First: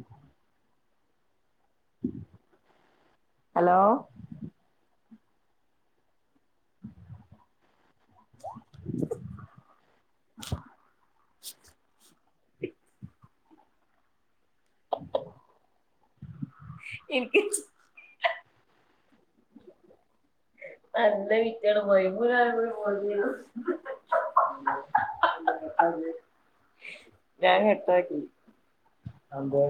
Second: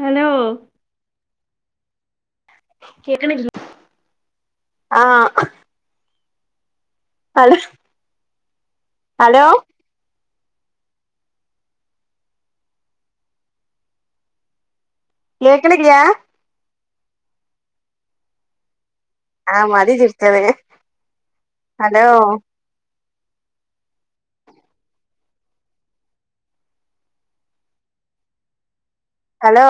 Hello കേക്കണില്ലേ hello ആ [unintelligible] hello [inaudible] കേക്കണില്ലാ ഇൻക്ക് ആ മതി ചിർച്ചത് അല്ല വിറ്റാണ് [unintelligible] ഞാൻ കട്ടാക്കി ഹലോ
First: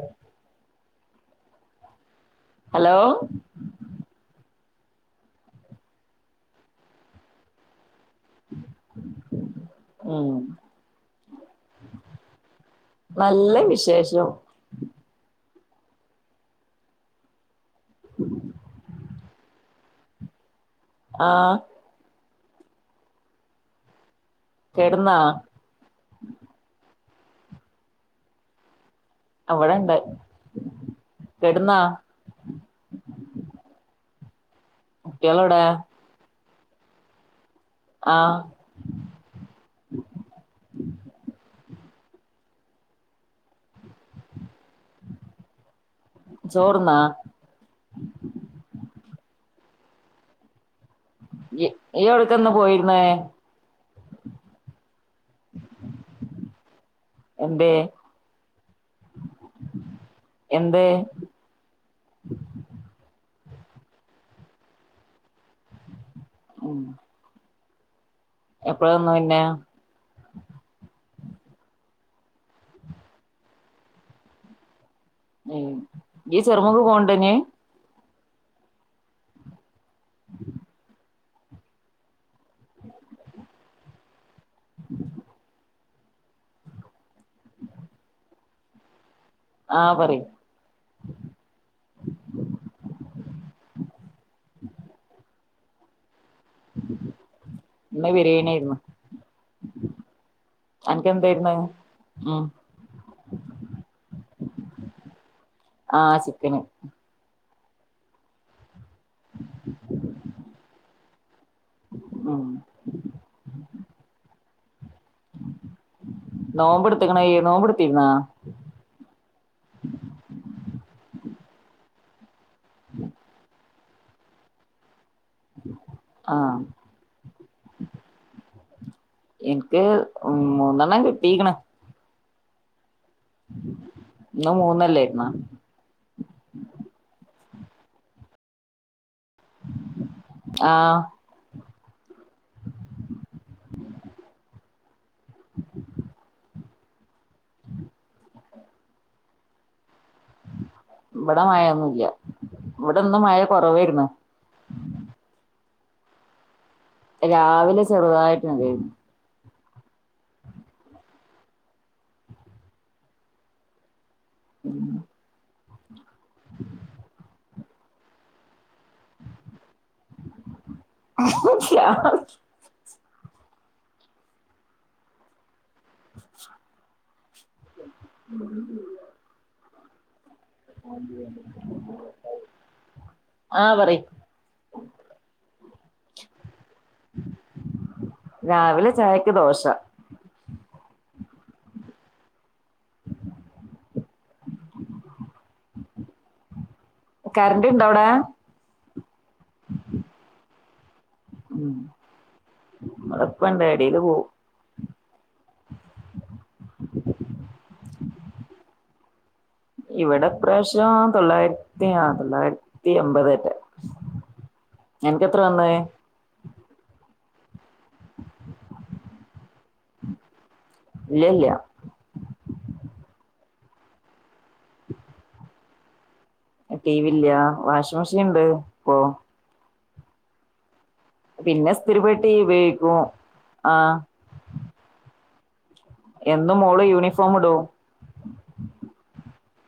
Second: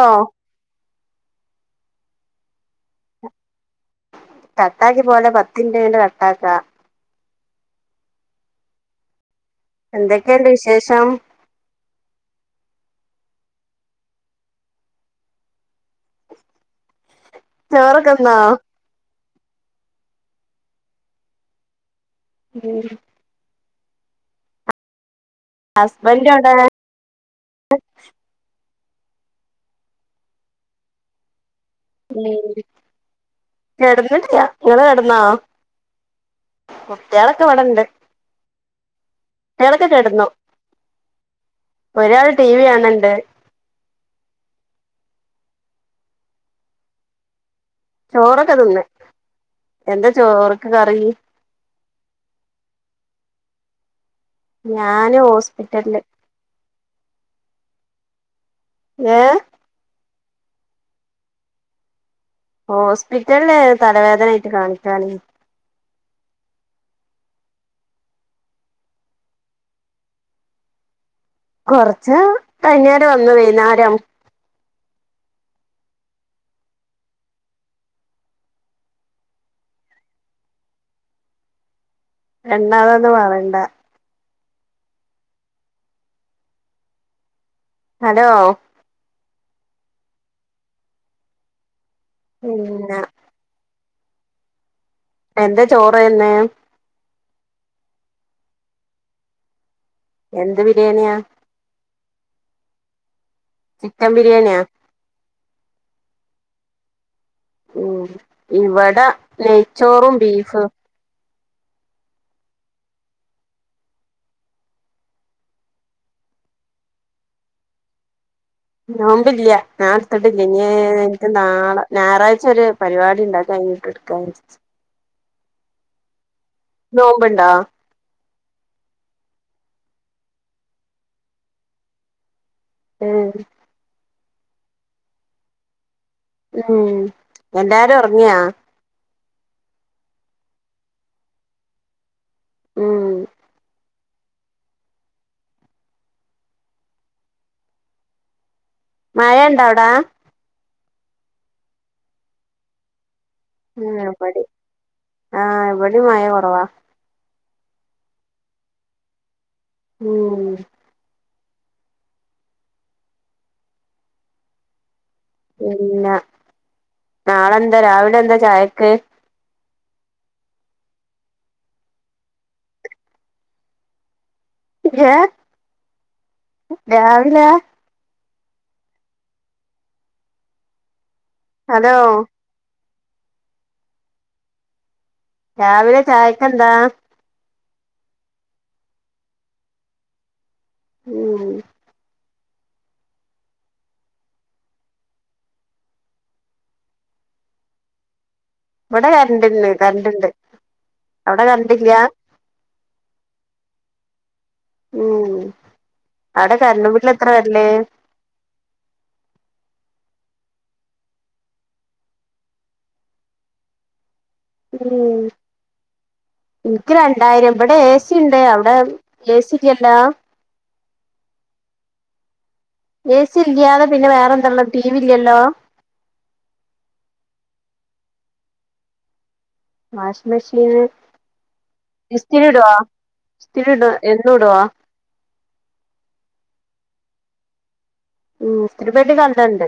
ഹലോ കട്ടാക്കി പോവല്ലെ പത്തിൻറ്റ് കയിഞ്ഞിട്ട് കട്ടാക്കാ [inaudible] ഉം എന്തൊക്കെണ്ട് വിശേഷം നല്ല വിശേഷം ചോറൊക്കെന്നോ ആ ഉം കിടന്നാ ഹസ്ബൻഡോടെ അവിടെണ്ട് കെടന്നാ ഉം കെടന്ന് ഇങ്ങൾ കെടന്നാ കുട്ടികളെവിടെ [unintelligible] വടണ്ട് ആഹ് ട്യാളൊക്കെ കേടന്നു ഒരാൾ ടി വി കാണണ്ട് ചോറ്ന്നാ ചോറൊക്കെ തിന്ന് എന്താ ചോറ് കറി ഇയൊട്ക്കന്ന് പോയിരുന്നേ ഞാന് ഹോസ്പിറ്റലില് എന്തേ ഏ എന്ത് ഹോസ്പിറ്റലിൽ തലവേദന ആയിട്ട് കാണിക്കാന് ഉം എപ്പഴാ വന്നു പിന്നെ കൊറച്ച് കഴിഞ്ഞേരെ വന്നു വൈന്നാരം ഉം ഇയ് ചെറുമുക്ക് പോവ്ണ്ടോ ഇനി [unintelligible] പറയണ്ടാ ഹലോ ആഹ് പറയൂ പിന്ന എന്താ ചോറേന്ന് ഇന്ന് ബിരിയാണിയേരുന്നു എന്ത് ബിരിയാണിയാ ആഹ് ചിക്കൻ ബിരിയാണിയാ ആഹ് ചിക്കന് ഉം ഇവടെ നെയ്ച്ചോറും ബീഫ് ഉം നോമ്പെടുത്ക്ണോ ഇയ് നോമ്പെടുത്തിരുന്നൊ നോമ്പില്ല്യാ ഞാൻ ഇട്ത്തിട്ടില്ല ഇനി ഞാൻ എനിക്ക് നാളെ ഞായറാ ച്ചൊരു പരിപാടി ഉണ്ട് അത് കയ്ഞ് എടുക്കാ വി [inaudible] ആഹ് നോമ്പ് ണ്ടോ എനിക്ക് മൂന്നെണ്ണം കിട്ടീക്ണ് ഉം ഇന്ന് മൂന്നല്ലേരുന്നാ ഉം എല്ലാരും ഉറങ്ങിയാ ആഹ് ഉം മഴ ഇണ്ടോ അവ്ടേ ഇവിടെ മഴയൊന്നുല്ല്യ ഇവിടിന്ന് മഴ ഉം കുറവായിരുന്നു ഇവടിം ആഹ് ഇവ ടിം മഴ കുറവാ രാവിലെ ചെറുതായിട്ട് [unintelligible] ഉം പിന്ന നാളെന്താ രാവിലെ എന്താ ചായക്ക് ഏ രാവില [inaudible] അതോ ആഹ് പറി രാവിലെ ചായക് എന്താ രാവിലെ ചായക്ക് ദോശ ഉം കറണ്ട് ഇണ്ടോ അവിടേ ഇവിടെ കറണ്ട് ഇണ്ട് കറണ്ട് ഇണ്ട് അവിടെ കറന്റില്യാ അടെപ്പ ഇണ്ട് ഇടേൽ പോവും ഉം അവിടെ കരണ്ട് ബില്ല് എത്ര വരല് ഇവിടെ പ്രാവശ്യം തൊള്ളായിരത്തി ആ തൊള്ളായിരത്തി എമ്പത് മറ്റെ ഉം നിനക്ക് എത്ര വന്നത് എനിക്ക് രണ്ടായിരം ഇവിടെ എഏ സി ഉണ്ട് അവിടെ എഏ സി ഇല്ലല്ലോ ഇല്ല ഇല്ല എ സി ഇല്ലാതെ പിന്നെ വേറെ എന്താ ഉള്ളത് ടിവി ഇല്ലല്ലോ ടി വി ഇല്ല വാഷിംഗ് മെഷീൻ ഇണ്ട് ഇപ്പ വാഷ് മിഷീന് പിന്നെ ഇസ്തിരിപ്പെട്ടി ഇസ്ഥിരിടുവാ ഉപയോഗിക്കും ഇസ്ഥരിട ആഹ് എന്നും ഇടുവോ എന്നും മോള് യൂണിഫോം ഇടും ഉ ഇസ്തിരിപ്പെട്ടി കണ്ടണ്ട്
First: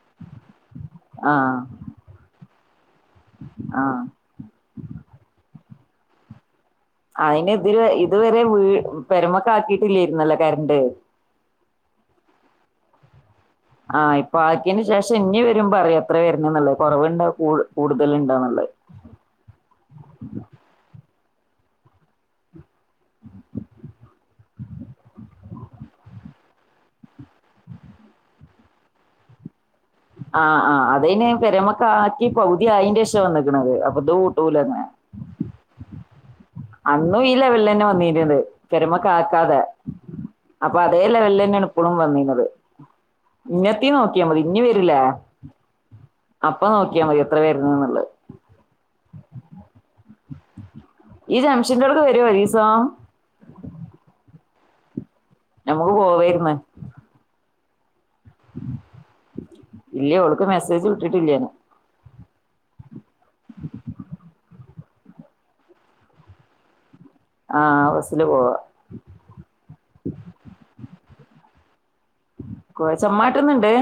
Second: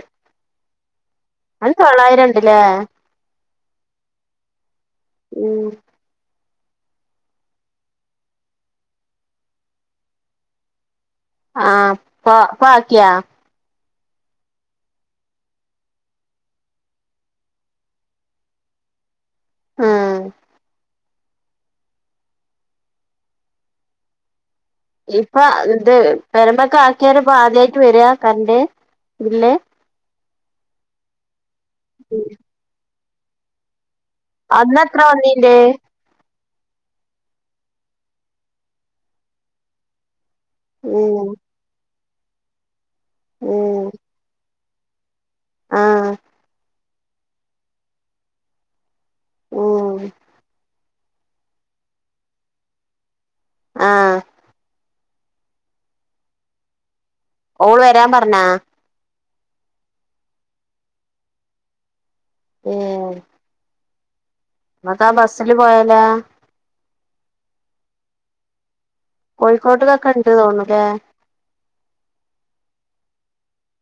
ആഹ് അൻ തൊള്ളായിരംആണ് അല്ലേ ആഹ് ഉം അയിന് ഇതിര് ഇതുവരെ വീ പെരമൊക്കെ ആക്കിട്ടില്ലായിരുന്നല്ലോ കരണ്ട് ആ പ പ്പാക്കിയാ ആഹ് ഇപ്പൊ ആക്കിന് ശേഷം ഇനി വരും മ്പ അറിയാം എത്ര വരണേഎന്നുള്ളത്കുറവുണ്ടോ കൂടുതലുണ്ടോന്നുള്ളത് ആ ഇ അപ്പ ഇത് പെരെമ്പൊക്കെ ആക്കിയാല് ഇപ്പൊ ആദ്യായിട്ട് വരിക കരണ്ട് ഇതില് ആ ആ അതെന്നെ പെരമക്കാക്കി പൗതിആയതിന്റെശേഷം റ്റ് വന്നേക്കണത് അന്നെത്ര വന്നീല് അന്നും ഈ ലെവലിൽ തന്നെ വന്നിരുന്നത് പെരുമ ക്കാക്കാതെ ഉം അപ്പൊഅതേലെവലില് തന്നെയാണ് ഇപ്പോഴും വന്നീന്നത് ഉം ഇങ്ങെത്തീനോക്കിയാൽ മതി ഇനിവരൂല ആഹ് അപ്പനോക്കി യാമതി എത്ര പ ഉം ഈ ജംഷൻകാരോട് വരുവോ വരീസാ ആഹ് നമുക്ക് പോവേര്ന്ന് ഓള് വരാൻ പ പണ്ണാ ഇല്ല അവൾക്ക് മെസ്സേജ് വിട്ടിട്ടില്ല ഉം ന്നട്ടാ ബസ്സില് പോയലാ ആഹ് ബസ്സില് പോവാ കോഴിക്കോട്ട്ലൊക്കെ ഇണ്ട് തോന്നു ലേ പോ ചെമ്മാട്ട്ന്ന് ണ്ട്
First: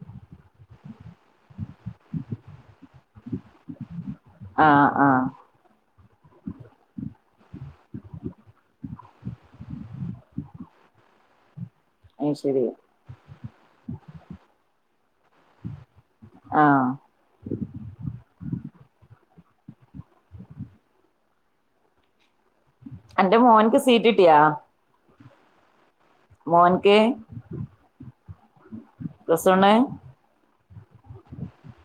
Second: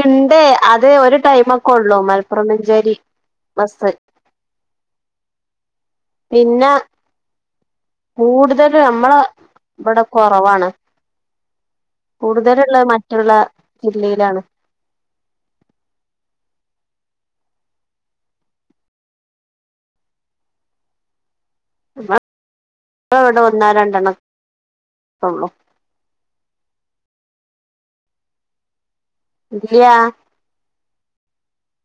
ഇണ്ട് അത് ഒരു ടൈമൊക്കൊള്ളൂ മലപ്പുറം മഞ്ചേരി ബസ്സ്. ആഹ് ആഹ് പിന്നെ കൂടുതല് നമ്മള വടെ കൊറവാണ് അത് ശരി കൂടുതല്ള്ളെ മറ്റുള്ള ജില്ലയിലാണ് ആഹ് നമ്മളെ അന്റെ മോൻക്ക് സീറ്റിട്ട്യാ? ഒള്ളു മോൻക് പ്ലസ് വണ്ണ് ഇല്ല്യാ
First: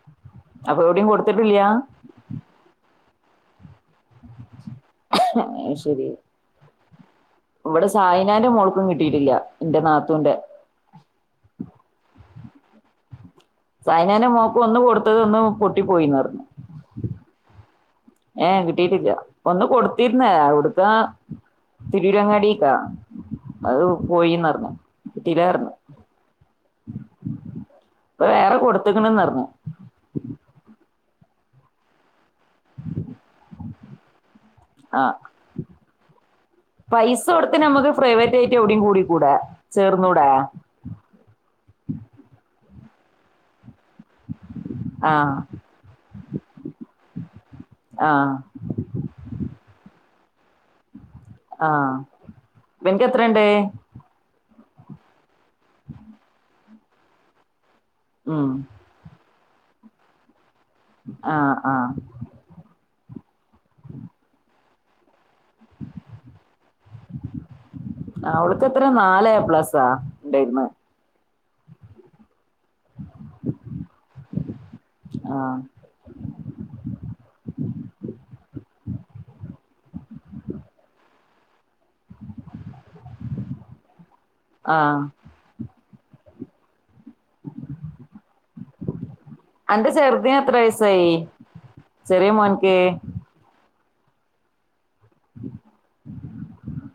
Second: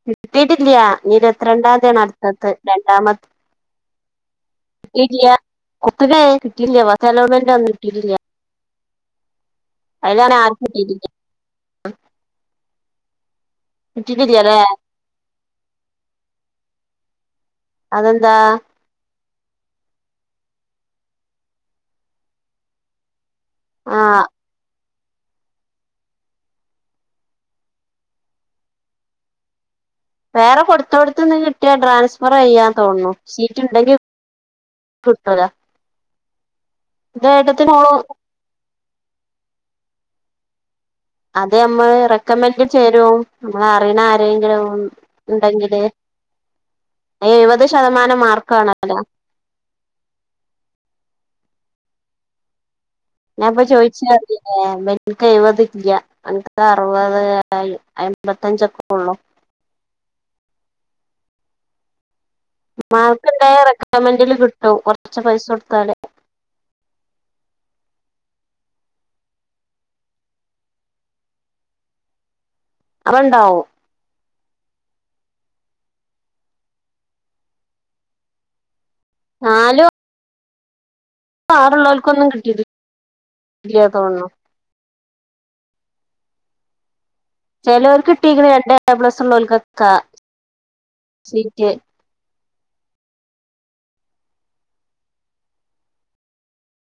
കിട്ടീട്ടില്ല അപ്പൊ എവിടെയും ഞ് കൊടുത്തിട്ടില്ല ഇരുപത്രണ്ടാത്യാണ് അട്ത്തത് രൺ [unintelligible] ഇടിയ [unintelligible] വടെ സായിനാന്റെ മോൾക്കും കിട്ടിട്ടില്ല അതാണെ ആർക്കും കിട്ടിയിട്ടില്ല സൈനേനെ കിട്ടിയിട്ടില്ലല്ലേ മോക്ക് ഒന്ന് കൊടുത്തത് ഒന്ന് പൊട്ടി പോയിന്ന് പറന് അതെന്താ ഏ കിട്ടിട്ടില്ല ഒന്ന് കൊടുത്തിരുന്ന അവിടുത്ത തിരൂരങ്ങാടിക്കാ അത് ആഹ് പോയിന്നറന്നെ കിട്ടിലാർനു ഇപ്പൊ വേറെ കൊടുത്ക്കണന്നറിന് വേറെ കൊട് [unintelligible] ന്ന് കിട്ടിയ ട്രാൻസ് ആ കിട്ടൂല പൈസ എന്റെ കൊടുത്ത് ഏട്ടത്തിന്റെ നമുക്ക് മോള് പ്രൈവറ്റ് ആയിട്ട് എവിടയും കൂടി കൂടേ ചേർന്നൂടേ അതെ അമ്മ റെക്കമെന്ഡ് ചേരും അറിയണ ആരെങ്കിലും ആഹ് ഉണ്ടെങ്കില് അ എഴുപത് ശതമാനം ആഹ് മാർക്ക് വേ ണല്ലോ ആ ഞാൻ പ്പൊ ചോയിച്ച ഏനിക്ക് എഴുപതില്ല എനക്ക് അറുപത് ഉം അയ്മ്പത്തഞ്ചൊക്കെ ഉള്ളൂ ആഹ ആഹ മാർക്ക് ഇണ്ടായ റെക്കമെന്റില് കിട്ടും കൊ ർച്ച് പൈസ കൊടുത്താല് ആ അവൾ ക്കെത്ര നാല എ പ്ലസ്സാ ഉണ്ടായിന്ന് അവണ്ടാവും ആ നാലോ [unintelligible] ഉള്ളോൽക്കൊന്നും കിട്ടീട്ടില്ല തോ ആഹ് ചെലവർക്ക് കിട്ടീക്ക്ണ് രണ്ടേ [unintelligible] അന്റെ ചെറുതിന് എത്ര വയസായി സീറ്റ് ചെറിയ മോൻ ക്ക്‌ ഉ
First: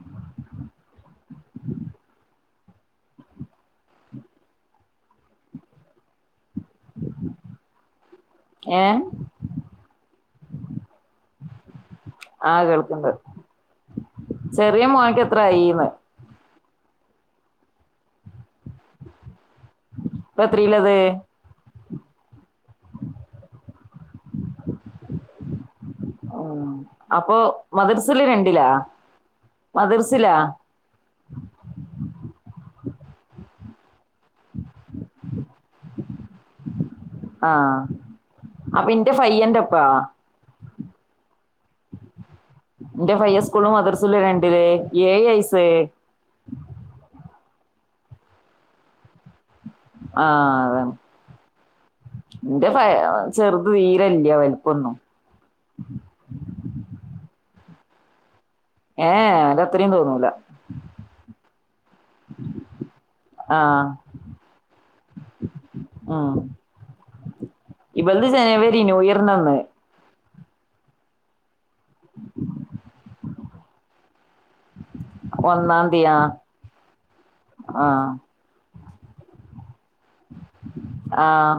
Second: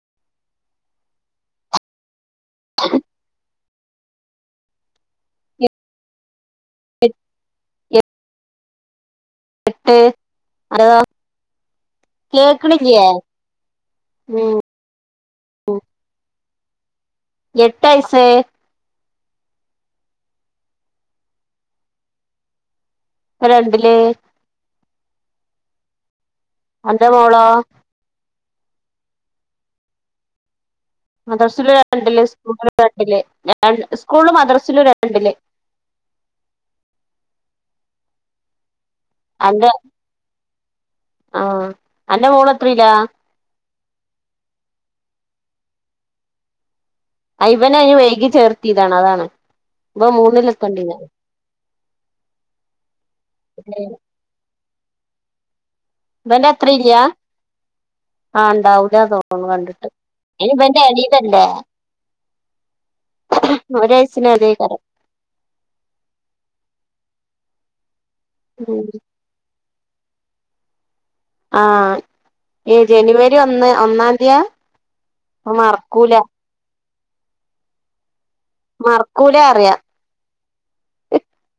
[inaudible] എ ഏ എട്ട് അന്റതോ ആഹ കേൾക്കണ്ട് ഉം ചെറിയ മോന്ക് എത്ര ആയിന്ന് എട്ടയസ്സ് ഇപ്പോ എത്രീലത് രണ്ടില് [inaudible] ഉം അന്റെ അപ്പൊ മോളോ മദർസൽ രണ്ട് ട്ട മദർസിലാ മദ്രസ്സ്ല് രണ്ട്ല് സ്കൂ രണ്ടില് സ്കൂൾലും മദ്രസിലും രണ്ടില് ആഹ അപ്പ എന്റെ ഫയ്യന്റെപ്പാ ആ അന്റെ മോള എത്രീലാ ഇന്റെ ഫയ്യൻ സ്കൂളിലും മദ്രസിലും രണ്ടില് ഏഴ് വയസ് അയ് വന അന് വൈകി ചേർത്തിതാണ് അതാണ് ഇവൻ ആഹ അതെ മൂന്നിലെത്തണ്ടീന് എന്റെ ഫ ചെറുത് തീരല്ല അവന് കൊന്നു വെന്റെ അത്രില്യാ ആ ഇണ്ടാവൂല ഏഹ് തോന്നുണു ഓന്റെ കണ്ട്ട്ട് അത്രയും തോന്നൂല ഈ ഇബാന്റെ എളിതല്ലേ ആഹ് ഒരാഴച്ചന് [unintelligible] ഇവളത് ജനുവരി ന്യൂയറിന്റെ അന്ന് ആ ഈ ജനുവരി ഒന്ന് ഒന്നാംന്തിയ ഒന്നാന്തിയാ ആഹ മറക്കൂലാറിയാ ആഹ്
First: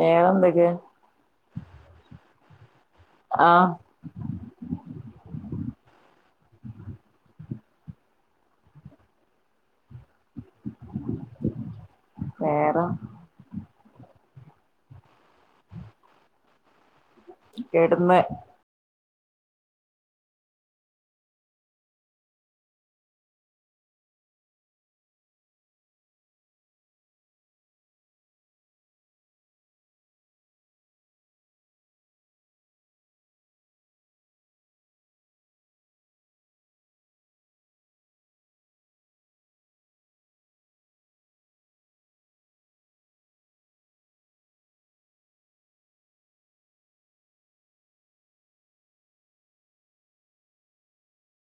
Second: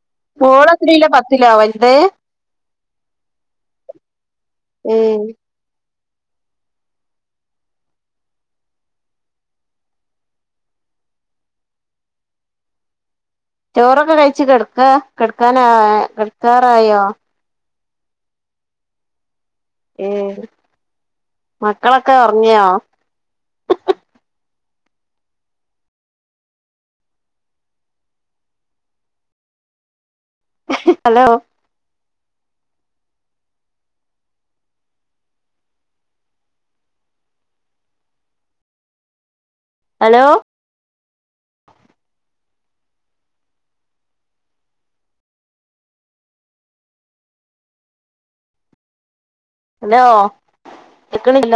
വേറെന്തൊക്കെ ഓളെത്രയിലല പത്തില വൽത് ആഹ ഉം വേറെ ചോറൊക്കെ കഴിച്കെട്ക്ക കെടക്കാനാ കെടക്കാറായോ കെട്ന്ന് ഏ മക്കളൊക്കെ ഒർങ്ങിയോ ഹ് ഹ് ഹലോ ഹലോ അലോ കേക്ക്ണില്ല